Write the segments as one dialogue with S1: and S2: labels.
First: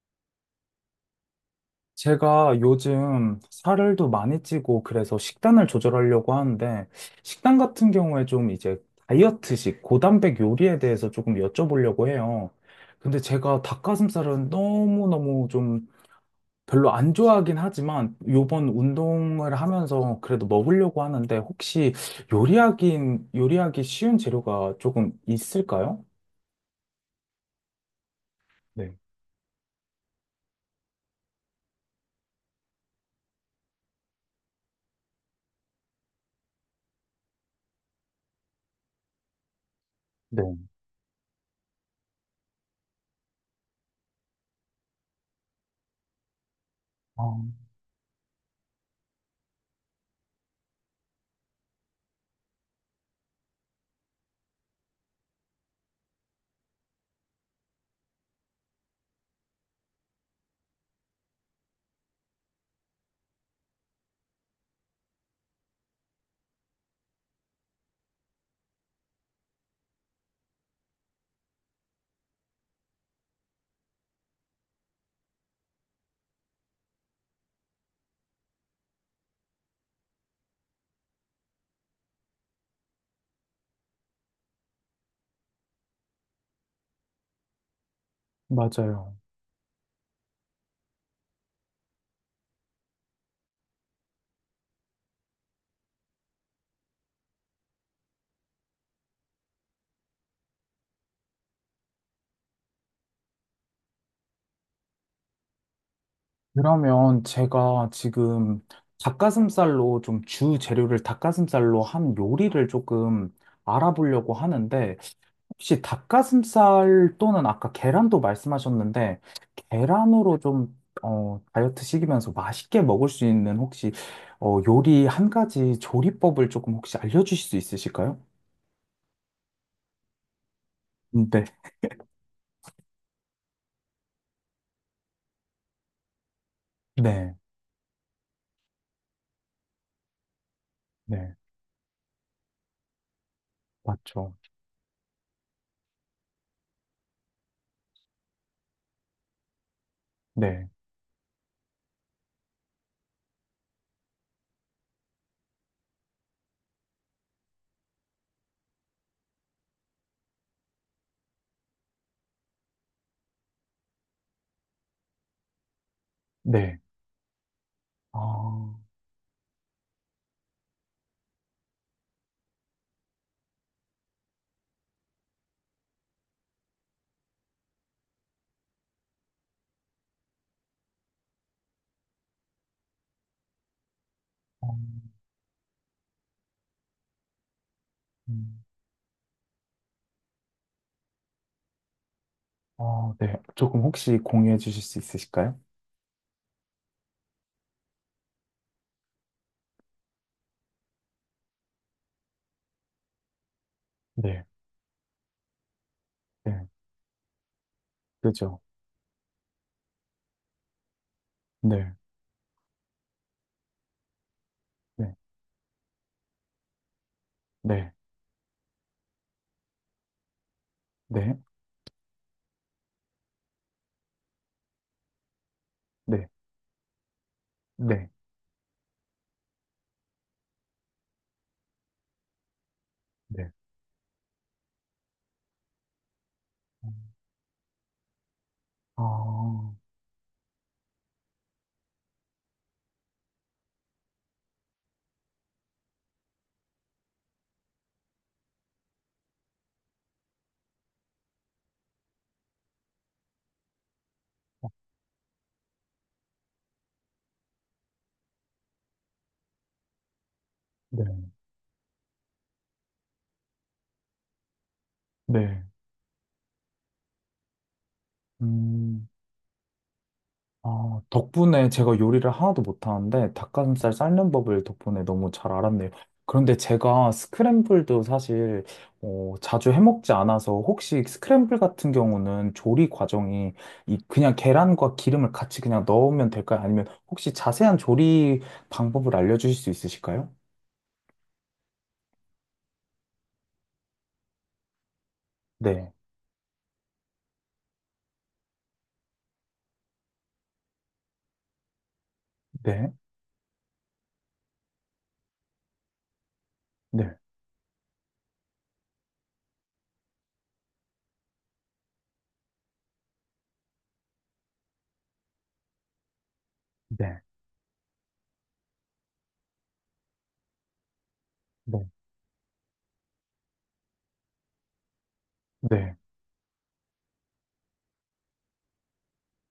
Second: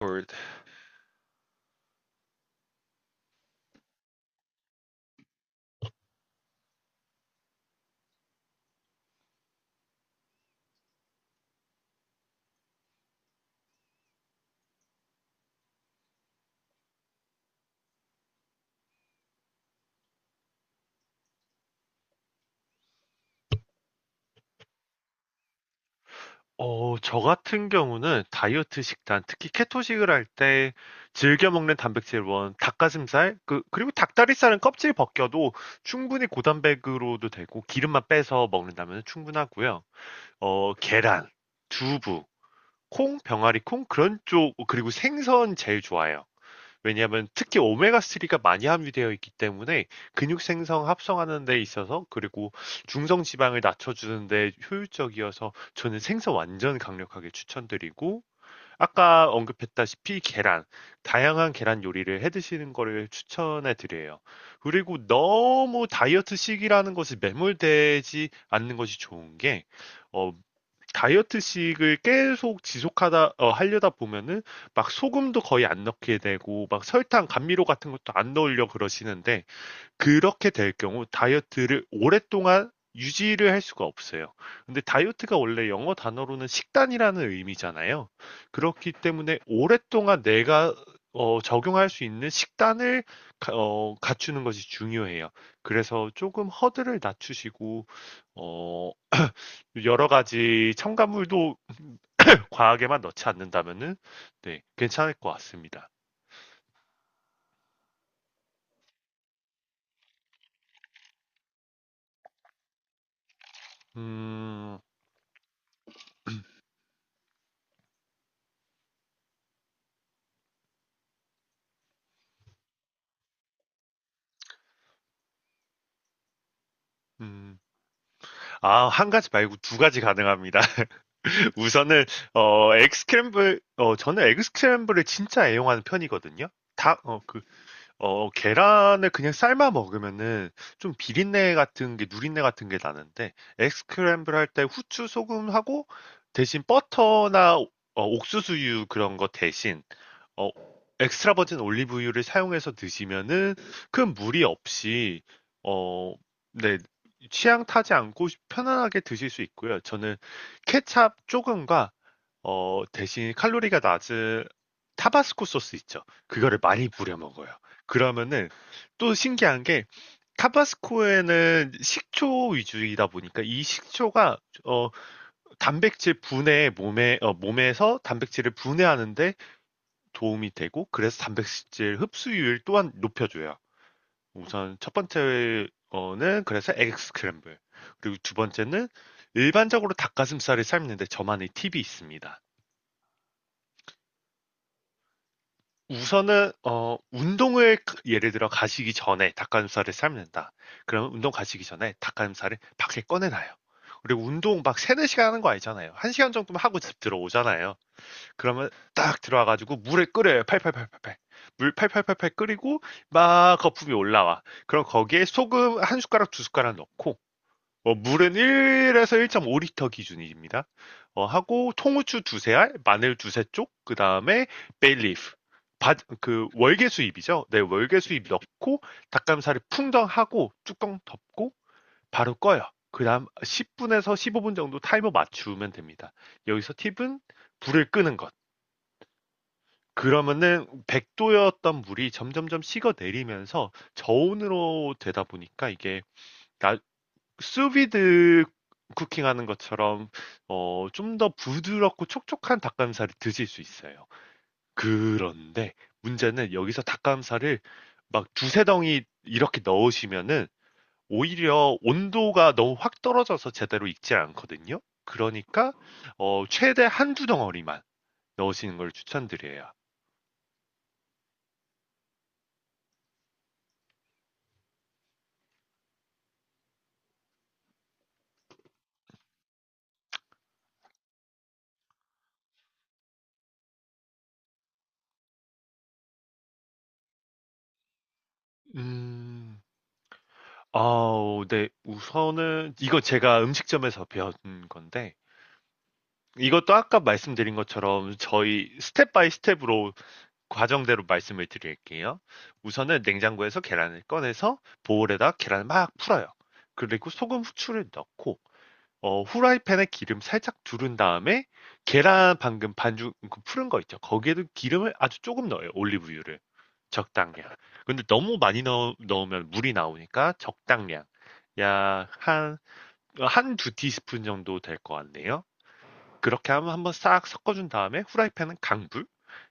S1: 홀드.
S2: 제가 요즘 살을 도 많이 찌고 그래서 식단을 조절하려고 하는데 식단 같은 경우에 좀 이제 다이어트식 고단백 요리에 대해서 조금 여쭤보려고 해요. 근데 제가 닭가슴살은 너무너무 좀 별로 안 좋아하긴 하지만 요번 운동을 하면서 그래도 먹으려고 하는데 혹시 요리하기 요리하기 쉬운 재료가 조금 있을까요?
S1: 저 같은 경우는 다이어트
S2: 네.
S1: 식단, 특히 케토식을 할 때 즐겨 먹는 단백질 원, 닭가슴살, 그리고 닭다리살은 껍질 벗겨도 충분히 고단백으로도 되고 기름만 빼서 먹는다면 충분하고요.
S2: 네.
S1: 계란, 두부, 콩, 병아리 콩, 그런 쪽, 그리고 생선 제일 좋아요.
S2: 아,
S1: 왜냐하면 특히 오메가3가 많이 함유되어 있기 때문에 근육 생성 합성하는 데 있어서 그리고 중성 지방을 낮춰주는 데 효율적이어서 저는 생선 완전 강력하게 추천드리고 아까 언급했다시피 계란 다양한 계란 요리를 해 드시는 거를 추천해 드려요. 그리고 너무 다이어트식이라는 것을 매몰되지 않는 것이 좋은 게 어, 다이어트식을 계속 지속하다 하려다 보면은 막 소금도 거의 안 넣게 되고 막 설탕, 감미료 같은 것도 안 넣으려 그러시는데 그렇게 될 경우 다이어트를 오랫동안 유지를 할 수가 없어요. 근데 다이어트가 원래 영어 단어로는 식단이라는 의미잖아요. 그렇기
S2: 맞아요.
S1: 때문에 오랫동안 내가 적용할 수 있는 식단을 갖추는 것이 중요해요. 그래서 조금 허들을 낮추시고 어, 여러 가지 첨가물도 과하게만 넣지 않는다면은 네, 괜찮을 것 같습니다.
S2: 그러면 제가 지금 닭가슴살로 좀 주 재료를 닭가슴살로 한 요리를 조금 알아보려고
S1: 음,
S2: 하는데 혹시 닭가슴살 또는 아까 계란도 말씀하셨는데 계란으로 좀 다이어트 시키면서 맛있게 먹을 수 있는 혹시 요리 한 가지 조리법을 조금 혹시 알려주실 수
S1: 음.
S2: 있으실까요?
S1: 아, 한 가지 말고 두 가지 가능합니다.
S2: 네,
S1: 우선은 에그스크램블 저는 에그스크램블을 진짜 애용하는 편이거든요. 다, 어,
S2: 네,
S1: 그, 어, 계란을 그냥 삶아 먹으면은 좀
S2: 네,
S1: 비린내 같은 게, 누린내 같은 게 나는데, 에스크램블
S2: 맞죠.
S1: 할 때 후추, 소금하고 대신 버터나 옥수수유 그런 거 대신 어,
S2: 네,
S1: 엑스트라 버진 올리브유를 사용해서 드시면은 큰 무리 없이 어, 네, 취향 타지 않고 편안하게 드실 수 있고요. 저는 케찹 조금과 대신 칼로리가 낮은 타바스코 소스 있죠. 그거를
S2: 네.
S1: 많이 뿌려 먹어요.
S2: 아,
S1: 그러면은
S2: 어,
S1: 또 신기한 게 타바스코에는 식초 위주이다 보니까 이 식초가 어, 단백질 분해 몸에 몸에서 단백질을 분해하는데 도움이 되고 그래서 단백질 흡수율 또한 높여줘요. 우선 첫 번째는 그래서 에그 스크램블. 그리고 두
S2: 음.
S1: 번째는 일반적으로 닭가슴살을 삶는데 저만의 팁이 있습니다.
S2: 아, 네. 조금 혹시 공유해 주실 수 있으실까요?
S1: 우선은 운동을 그 예를 들어 가시기 전에 닭가슴살을 삶는다. 그러면 운동 가시기 전에 닭가슴살을 밖에 꺼내놔요. 그리고
S2: 네,
S1: 운동 막 3, 4시간 하는 거 아니잖아요. 1시간 정도만
S2: 네,
S1: 하고 집 들어오잖아요.
S2: 그죠.
S1: 그러면 딱 들어와가지고 물을 끓여요. 팔팔팔팔팔. 물
S2: 네,
S1: 팔팔팔팔 끓이고 막 거품이 올라와. 그럼
S2: 네,
S1: 거기에 소금 한 숟가락 두 숟가락 넣고
S2: 네,
S1: 물은 1에서 1.5리터 기준입니다.
S2: 네,
S1: 하고 통후추 두세 알, 마늘 두세 쪽, 그 다음에 베일리프.
S2: 네,
S1: 그 월계수잎이죠. 네,
S2: 네,
S1: 월계수잎 넣고 닭가슴살을 풍덩하고 뚜껑 덮고 바로 꺼요. 그 다음
S2: 네.
S1: 10분에서 15분 정도 타이머 맞추면 됩니다. 여기서
S2: 음,
S1: 팁은 불을 끄는 것.
S2: 아,
S1: 그러면은 백도 였던 물이 점점점 식어 내리면서 저온으로 되다 보니까 이게 나 수비드 쿠킹하는 것처럼 좀 더 부드럽고 촉촉한 닭가슴살을 드실 수 있어요. 그런데 문제는 여기서 닭가슴살을 막 두세 덩이 이렇게 넣으시면은
S2: 네,
S1: 오히려 온도가 너무 확 떨어져서 제대로 익지 않거든요.
S2: 네.
S1: 그러니까 최대 한두 덩어리만 넣으시는 걸
S2: 음.
S1: 추천드려요.
S2: 아, 덕분에 제가 요리를 하나도 못하는데 닭가슴살 삶는 법을 덕분에 너무 잘 알았네요. 그런데 제가 스크램블도 사실 자주 해먹지 않아서 혹시 스크램블 같은 경우는 조리 과정이 이 그냥 계란과 기름을 같이 그냥 넣으면 될까요? 아니면 혹시 자세한 조리 방법을 알려주실
S1: 음,
S2: 수 있으실까요?
S1: 아우 네. 우선은 이거 제가 음식점에서 배운 건데
S2: 네,
S1: 이것도 아까 말씀드린 것처럼 저희 스텝 바이 스텝으로 과정대로 말씀을 드릴게요.
S2: 네,
S1: 우선은 냉장고에서 계란을 꺼내서 보울에다 계란을 막 풀어요. 그리고
S2: 네,
S1: 소금, 후추를 넣고 어 후라이팬에 기름 살짝 두른 다음에 계란 방금 반죽 그 푸른 거 있죠. 거기에도 기름을 아주 조금 넣어요. 올리브유를.
S2: 네,
S1: 적당량. 근데 너무 많이 넣으면 물이 나오니까 적당량.
S2: 네,
S1: 약 한, 한두 티스푼 정도 될 것 같네요.
S2: 네, 네,
S1: 그렇게 하면 한번 싹 섞어준 다음에 후라이팬은 강불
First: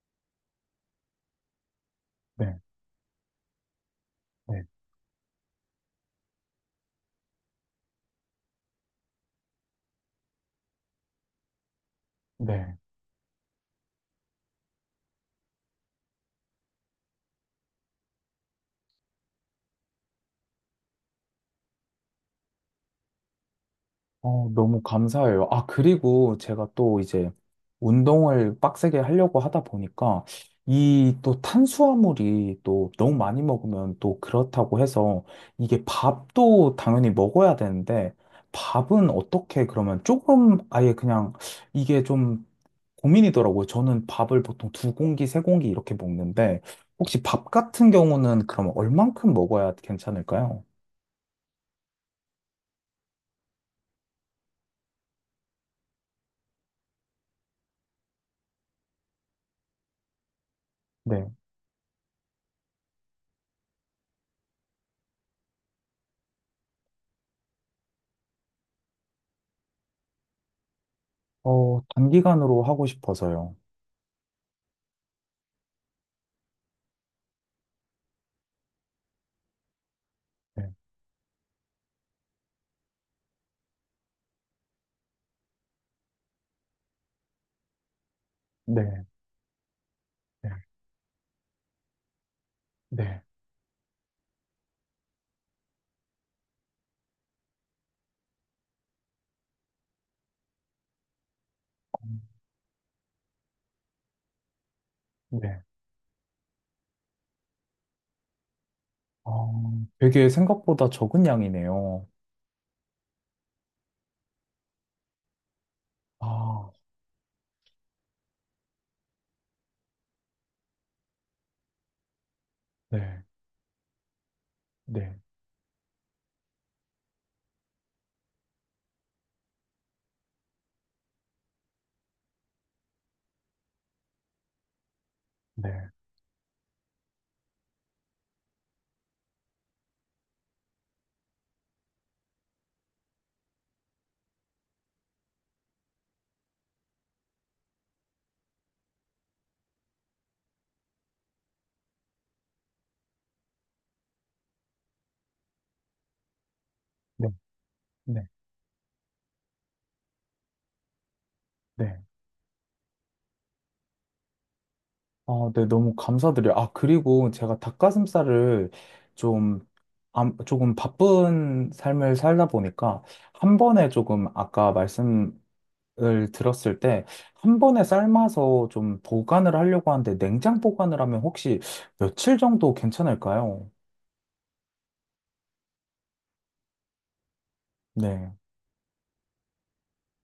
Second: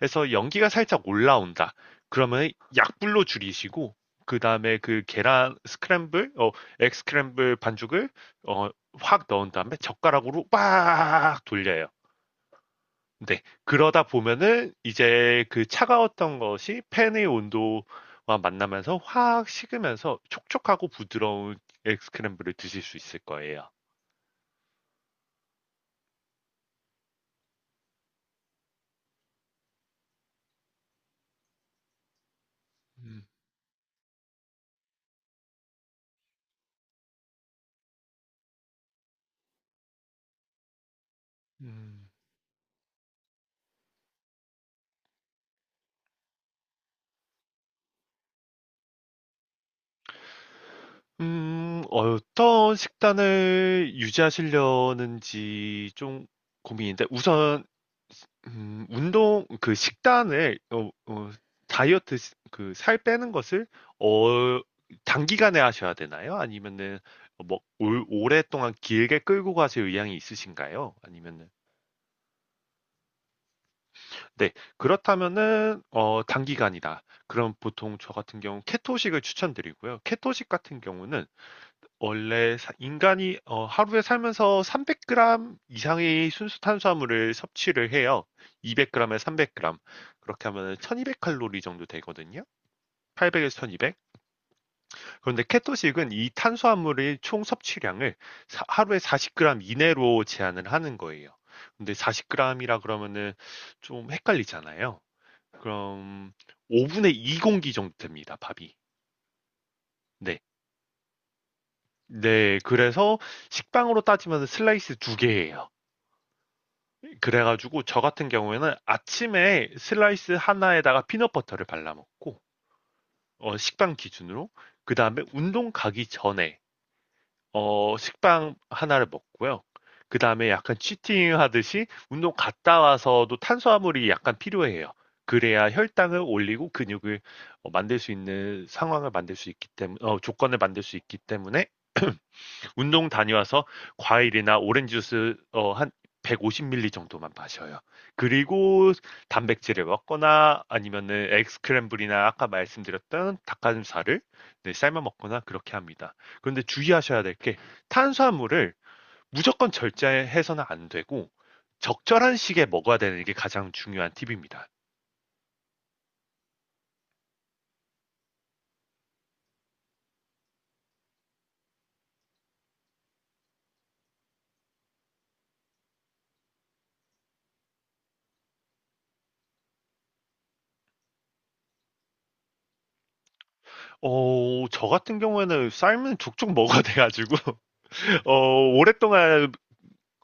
S1: 래서 연기가 살짝 올라온다. 그러면
S2: 네,
S1: 약불로 줄이시고 그
S2: 네.
S1: 다음에 그 계란 스크램블, egg 스크램블 반죽을 어, 확 넣은 다음에 젓가락으로 빡 돌려요.
S2: 네.
S1: 네. 그러다 보면은 이제 그 차가웠던 것이 팬의 온도와 만나면서 확 식으면서 촉촉하고 부드러운 엑 스크램블을 드실 수 있을 거예요.
S2: 어, 너무 감사해요. 아, 그리고 제가 또 이제 운동을 빡세게 하려고 하다 보니까 이 또 탄수화물이 또 너무
S1: 음,
S2: 많이 먹으면 또 그렇다고 해서 이게 밥도 당연히 먹어야 되는데 밥은 어떻게 그러면 조금 아예 그냥 이게
S1: 음.
S2: 좀 고민이더라고요. 저는 밥을 보통 두 공기, 세 공기 이렇게 먹는데 혹시 밥 같은 경우는 그럼 얼만큼 먹어야 괜찮을까요?
S1: 어떤 식단을 유지하시려는지 좀 고민인데, 우선, 운동, 그 식단을,
S2: 네.
S1: 다이어트, 살 빼는 것을, 어, 단기간에 하셔야 되나요? 아니면은, 오랫동안 길게 끌고 가실 의향이 있으신가요? 아니면은,
S2: 어, 단기간으로 하고 싶어서요.
S1: 네, 그렇다면은, 단기간이다. 그럼 보통 저 같은 경우 케토식을 추천드리고요. 케토식 같은 경우는 원래 인간이 하루에 살면서 300g 이상의 순수 탄수화물을 섭취를 해요.
S2: 네,
S1: 200g에 300g. 그렇게
S2: 네,
S1: 하면 1200칼로리 정도 되거든요.
S2: 네,
S1: 800에서 1200. 그런데 케토식은 이 탄수화물의 총 섭취량을 하루에 40g 이내로 제한을 하는 거예요. 근데
S2: 어,
S1: 40g이라 그러면은 좀 헷갈리잖아요.
S2: 네.
S1: 그럼 5분의 2 공기 정도 됩니다, 밥이.
S2: 어, 되게
S1: 네.
S2: 생각보다 적은 양이네요.
S1: 네, 그래서 식빵으로 따지면 슬라이스 두 개예요.
S2: 아,
S1: 그래가지고 저 같은 경우에는 아침에 슬라이스 하나에다가 피넛버터를 발라먹고
S2: 네,
S1: 식빵 기준으로 그
S2: 네,
S1: 다음에 운동 가기 전에 식빵 하나를 먹고요. 그 다음에 약간 치팅 하듯이 운동 갔다 와서도 탄수화물이 약간 필요해요. 그래야
S2: 네,
S1: 혈당을 올리고 근육을 만들 수 있는 상황을 만들 수 있기 때문에 조건을 만들 수 있기 때문에 운동 다녀와서 과일이나 오렌지 주스 한 150ml 정도만 마셔요. 그리고 단백질을 먹거나 아니면은 에스크램블이나 아까 말씀드렸던 닭가슴살을 네, 삶아 먹거나 그렇게 합니다. 그런데 주의하셔야
S2: 네,
S1: 될 게
S2: 네,
S1: 탄수화물을 무조건 절제해서는 안 되고
S2: 네.
S1: 적절한 시기에 먹어야 되는 게 가장 중요한 팁입니다.
S2: 아, 네, 너무 감사드려요. 아, 그리고 제가 닭가슴살을 좀, 조금 바쁜 삶을 살다 보니까 한 번에 조금 아까 말씀을 들었을 때 한 번에 삶아서 좀 보관을 하려고 하는데 냉장 보관을 하면 혹시 며칠 정도 괜찮을까요?
S1: 저 같은 경우에는 쌀은 족족 먹어야 돼가지고,
S2: 네.
S1: 오랫동안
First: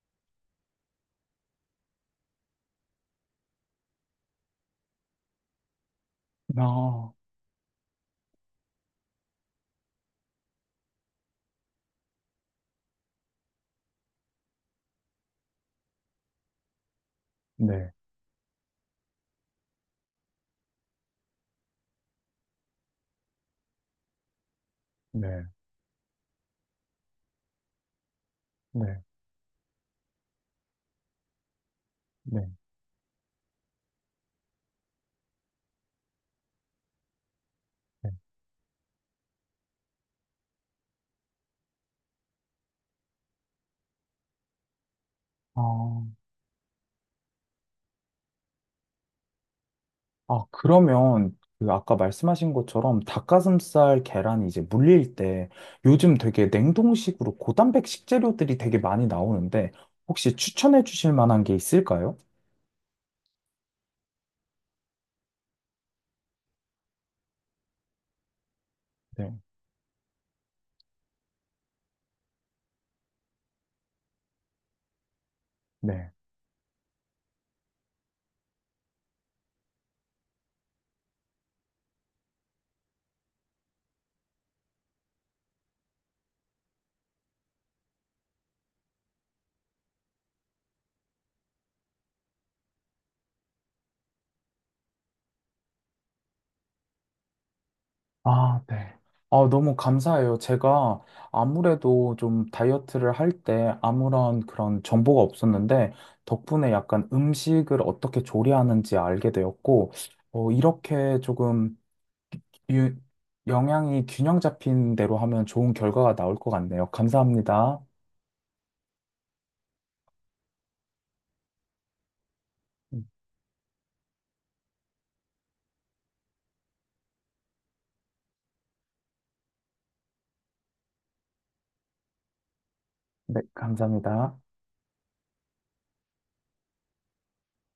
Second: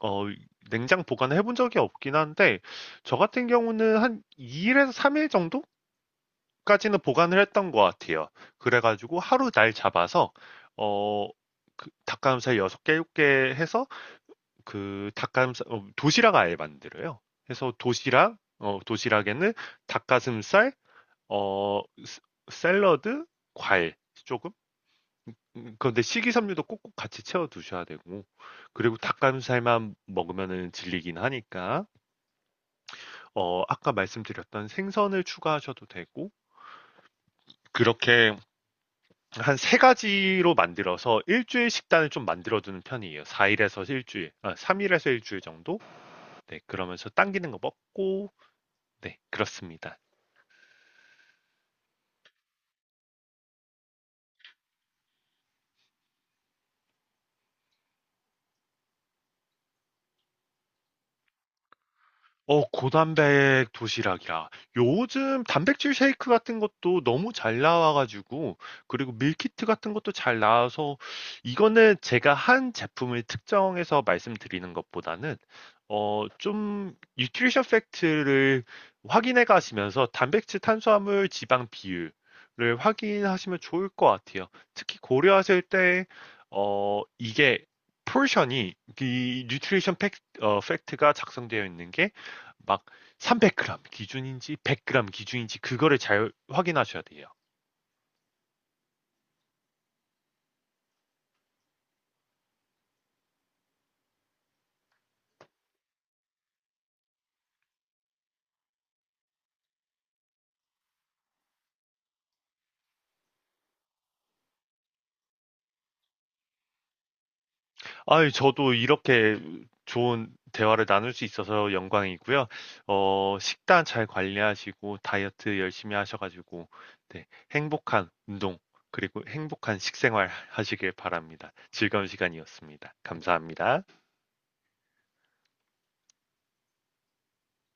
S1: 어, 냉장 보관해 본 적이 없긴 한데, 저 같은 경우는 한 2일에서 3일 정도까지는
S2: 아,
S1: 보관을 했던 것 같아요. 그래가지고 하루 날 잡아서, 어, 그 닭가슴살 6개, 7개 해서 그 닭가슴살, 도시락 아예 만들어요. 그래서
S2: 네.
S1: 도시락, 도시락에는 닭가슴살, 어, 스- 샐러드, 과일 조금?
S2: 네.
S1: 그런데 식이섬유도 꼭꼭 같이 채워 두셔야 되고, 그리고
S2: 네,
S1: 닭가슴살만 먹으면 질리긴 하니까.
S2: 네,
S1: 어 아까 말씀드렸던 생선을 추가하셔도 되고
S2: 네.
S1: 그렇게 한 세 가지로 만들어서 일 주일 식단을 좀 만들어 두는 편이에요. 4 일에서 일 주일, 아 3 일에서 일 주일
S2: 아,
S1: 정도? 네 그러면서 당기는 거 먹고 네 그렇습니다.
S2: 아, 그러면 그 아까 말씀하신 것처럼 닭가슴살 계란이 이제 물릴 때 요즘 되게 냉동식으로 고단백 식재료들이 되게 많이 나오는데 혹시 추천해 주실 만한 게 있을까요?
S1: 고단백 도시락이라. 요즘 단백질 쉐이크 같은 것도 너무 잘 나와가지고, 그리고
S2: 네,
S1: 밀키트 같은 것도 잘 나와서, 이거는 제가 한 제품을 특정해서 말씀드리는 것보다는,
S2: 네.
S1: 뉴트리션 팩트를 확인해 가시면서 단백질, 탄수화물, 지방 비율을 확인하시면 좋을 것 같아요. 특히 고려하실 때, 이게, 포션이, 이 뉴트리션 팩, 어, 팩트가 작성되어 있는 게 막 300g 기준인지 100g 기준인지 그거를 잘 확인하셔야 돼요.
S2: 아, 네. 아, 너무 감사해요. 제가 아무래도 좀 다이어트를 할 때 아무런 그런 정보가 없었는데 덕분에 약간 음식을 어떻게 조리하는지 알게 되었고 이렇게 조금 유, 영양이 균형 잡힌 대로 하면 좋은 결과가 나올 것 같네요. 감사합니다.
S1: 아유, 저도 이렇게 좋은 대화를 나눌 수 있어서 영광이고요.
S2: 음.
S1: 식단 잘 관리하시고 다이어트 열심히 하셔가지고 네, 행복한 운동 그리고 행복한 식생활 하시길 바랍니다. 즐거운 시간이었습니다.
S2: 네,
S1: 감사합니다.
S2: 감사합니다.